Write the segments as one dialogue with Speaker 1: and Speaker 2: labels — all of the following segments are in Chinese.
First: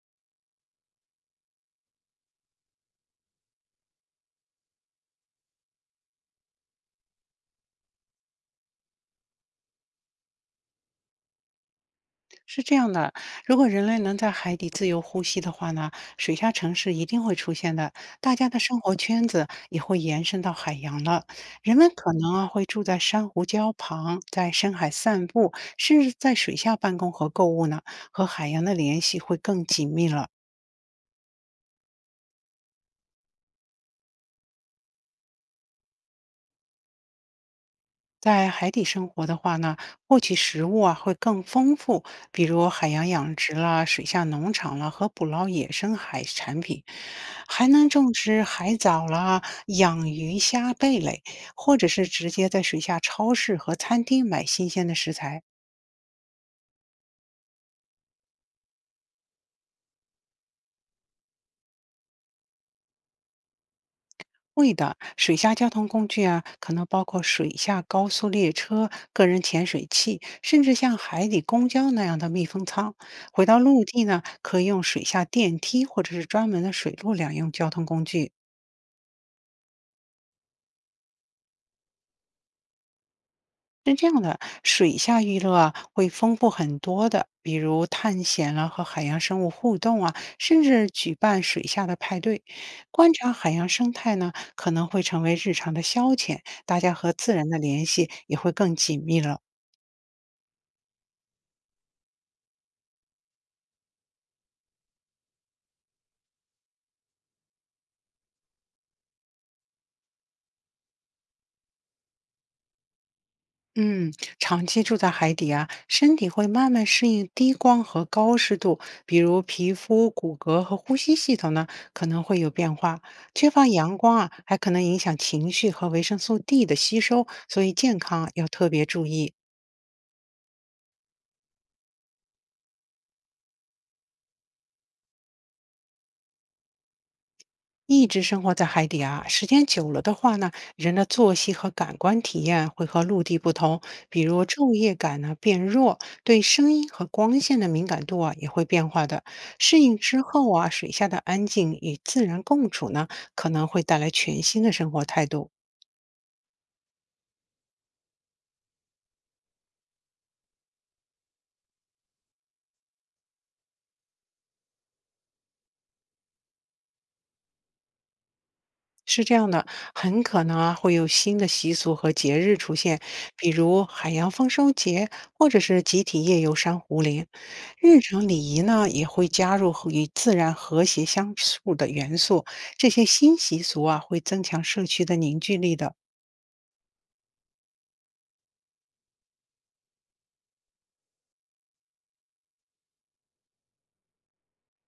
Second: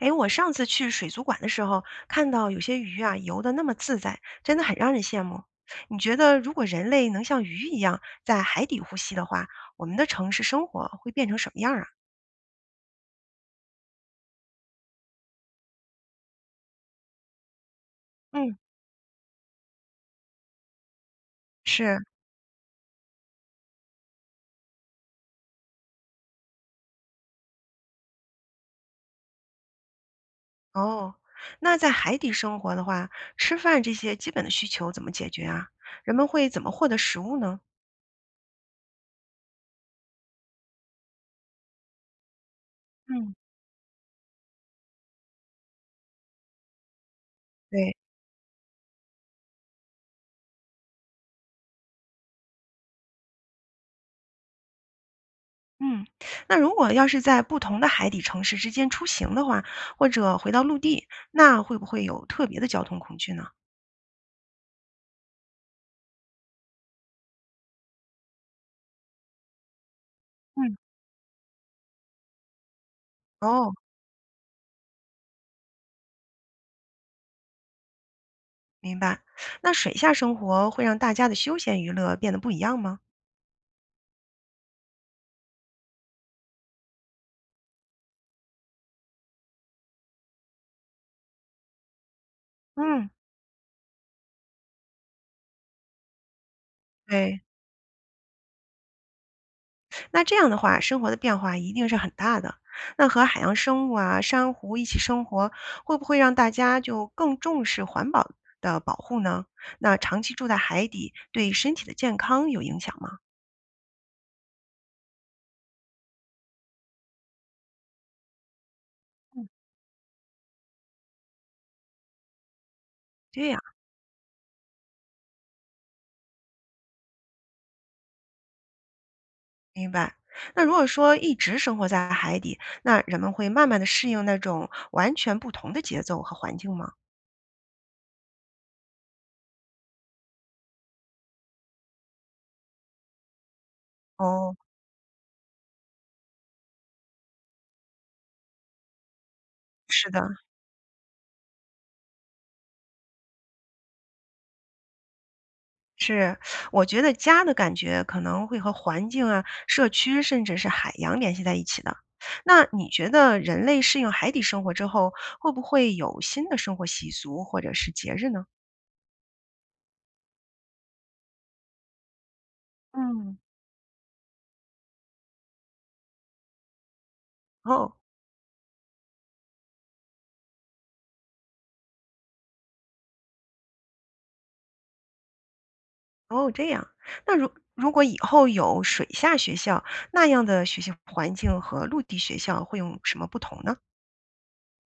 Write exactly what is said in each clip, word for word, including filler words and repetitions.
Speaker 1: 诶，我上次去水族馆的时候，看到有些鱼啊游得那么自在，真的很让人羡慕。你觉得如果人类能像鱼一样在海底呼吸的话，我们的城市生活会变成什么样儿啊？
Speaker 2: 是这样的，如果人类能在海底自由呼吸的话呢，水下城市一定会出现的，大家
Speaker 1: 嗯，
Speaker 2: 的生活圈子也会延伸到海洋了。人们
Speaker 1: 是，
Speaker 2: 可能啊会住在珊瑚礁旁，在深海散步，甚至在水下办公和购物呢，和海洋的联系会更紧密了。
Speaker 1: 哦，那在海底生活的话，吃饭这些基本的需求怎么解决啊？人们会怎么获得食物呢？
Speaker 2: 在海底生活的话呢，获取食物啊会更丰富，比如海洋
Speaker 1: 嗯，
Speaker 2: 养殖啦、水下农场啦和捕捞野生海产品，还能
Speaker 1: 对。
Speaker 2: 种植海藻啦、养鱼虾贝类，或者是直接在水下超市和餐厅买新鲜的食材。
Speaker 1: 嗯，那如果要是在不同的海底城市之间出行的话，或者回到陆地，那会不会有特别的交通恐惧呢？
Speaker 2: 会的，水下交通工具啊，可能包括水下高速列车、个人潜水器，甚至
Speaker 1: 嗯。
Speaker 2: 像海底公交那样的密封舱。回到
Speaker 1: 哦，
Speaker 2: 陆地呢，可以用水下电梯或者是专门的水陆两用交通工具。
Speaker 1: 明白。那水下生活会让大家的休闲娱乐变得不一样吗？
Speaker 2: 是这样的，水下娱乐啊会丰富很多的，比如探险啊和海洋生物互动啊，甚至举办水下的派对。
Speaker 1: 嗯，
Speaker 2: 观察海洋生态呢，可能会成为日常的消遣，大家和自
Speaker 1: 对，
Speaker 2: 然的联系也会更紧密了。
Speaker 1: 那这样的话，生活的变化一定是很大的。那和海洋生物啊、珊瑚一起生活，会不会让大家就更重视环保的保护呢？那长期住在海底，对身体的健康有影响吗？
Speaker 2: 嗯，长期住在海底啊，身体会慢慢适应低光和高湿度，比如
Speaker 1: 嗯，
Speaker 2: 皮肤、骨骼和呼吸系统呢可能会有变化。
Speaker 1: 对
Speaker 2: 缺
Speaker 1: 呀，
Speaker 2: 乏阳光啊，还可能影响情绪和维生素 D 的吸收，所以健康啊要特别注意。
Speaker 1: 明白。那如果说一直生活在海底，那人们会慢慢的适应那种完全不同的节奏和环境吗？
Speaker 2: 一直生活在海底啊，时间久了的话呢，人的作息和感官体验会和陆地不同，比如
Speaker 1: 哦，
Speaker 2: 昼夜感呢变弱，对声音和光线的敏感度啊也会变化的。适应
Speaker 1: 是的。
Speaker 2: 之后啊，水下的安静与自然共处呢，可能会带来全新的生活态度。
Speaker 1: 是，我觉得家的感觉可能会和环境啊、社区，甚至是海洋联系在一起的。那你觉得人类适应海底生活之后，会不会有新的生活习俗或者是节日呢？
Speaker 2: 是这样的，很可能啊会有新的习俗和节日出现，
Speaker 1: 嗯，
Speaker 2: 比如海洋丰收节，或者是集体夜游珊瑚林。
Speaker 1: 哦，
Speaker 2: 日常礼仪呢也会加入和与自然和谐相处的元素，这些新习俗啊会增强社区的凝聚力的。
Speaker 1: 哦，这样。那如如果以后有水下学校，那样的学习环境和陆地学校会有什么不同呢？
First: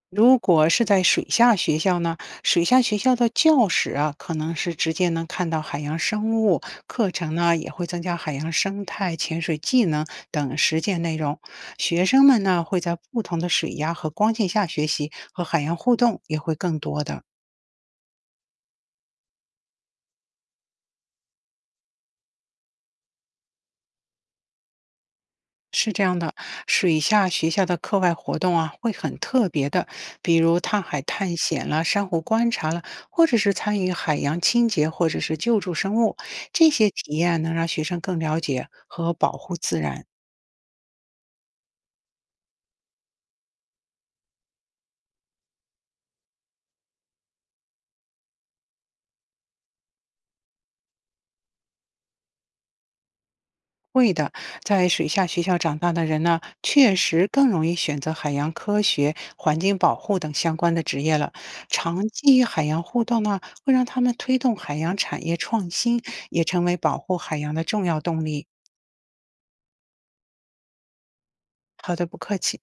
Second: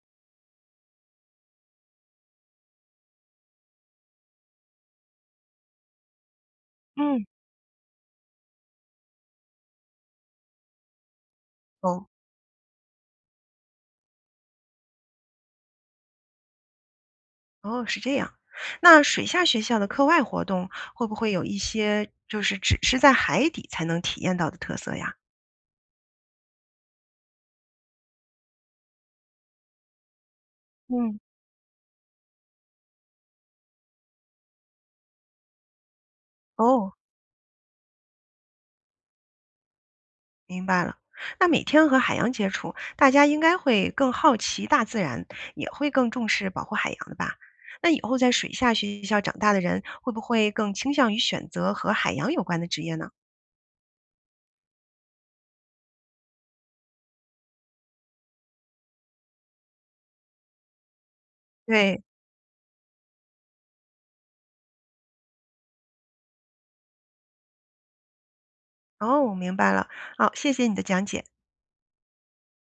Speaker 2: 如果是在水下学校呢，水下学校的教室啊，可能是直接能看到海洋生物，课
Speaker 1: 嗯，
Speaker 2: 程呢也会增加海洋生态、潜水技能等实践内容。学
Speaker 1: 哦，
Speaker 2: 生们呢会在不同的水压和光线下学习，和海洋互动也会更多的。
Speaker 1: 哦，是这样。那水下学校的课外活动会不会有一些就是只是在海底才能体验到的特色呀？
Speaker 2: 是这样的，水下学校的课外活动啊，会很特别的，比如探海
Speaker 1: 嗯，
Speaker 2: 探险啦、珊瑚观察啦，或者是参与海洋清洁或者是救助生物，这些
Speaker 1: 哦，
Speaker 2: 体验能让学生更了解和保护自然。
Speaker 1: 明白了。那每天和海洋接触，大家应该会更好奇大自然，也会更重视保护海洋的吧？那以后在水下学校长大的人，会不会更倾向于选择和海洋有关的职业呢？
Speaker 2: 会的，在水下学校长大的人呢，确实更容易选择海洋科学、环境保护等相关的职业了。
Speaker 1: 对，
Speaker 2: 长期与海洋互动呢，会让他们推动海洋产业创新，也成为保护海洋的重要动力。
Speaker 1: 哦，我明白了。好，谢谢你的讲解。
Speaker 2: 好的，不客气。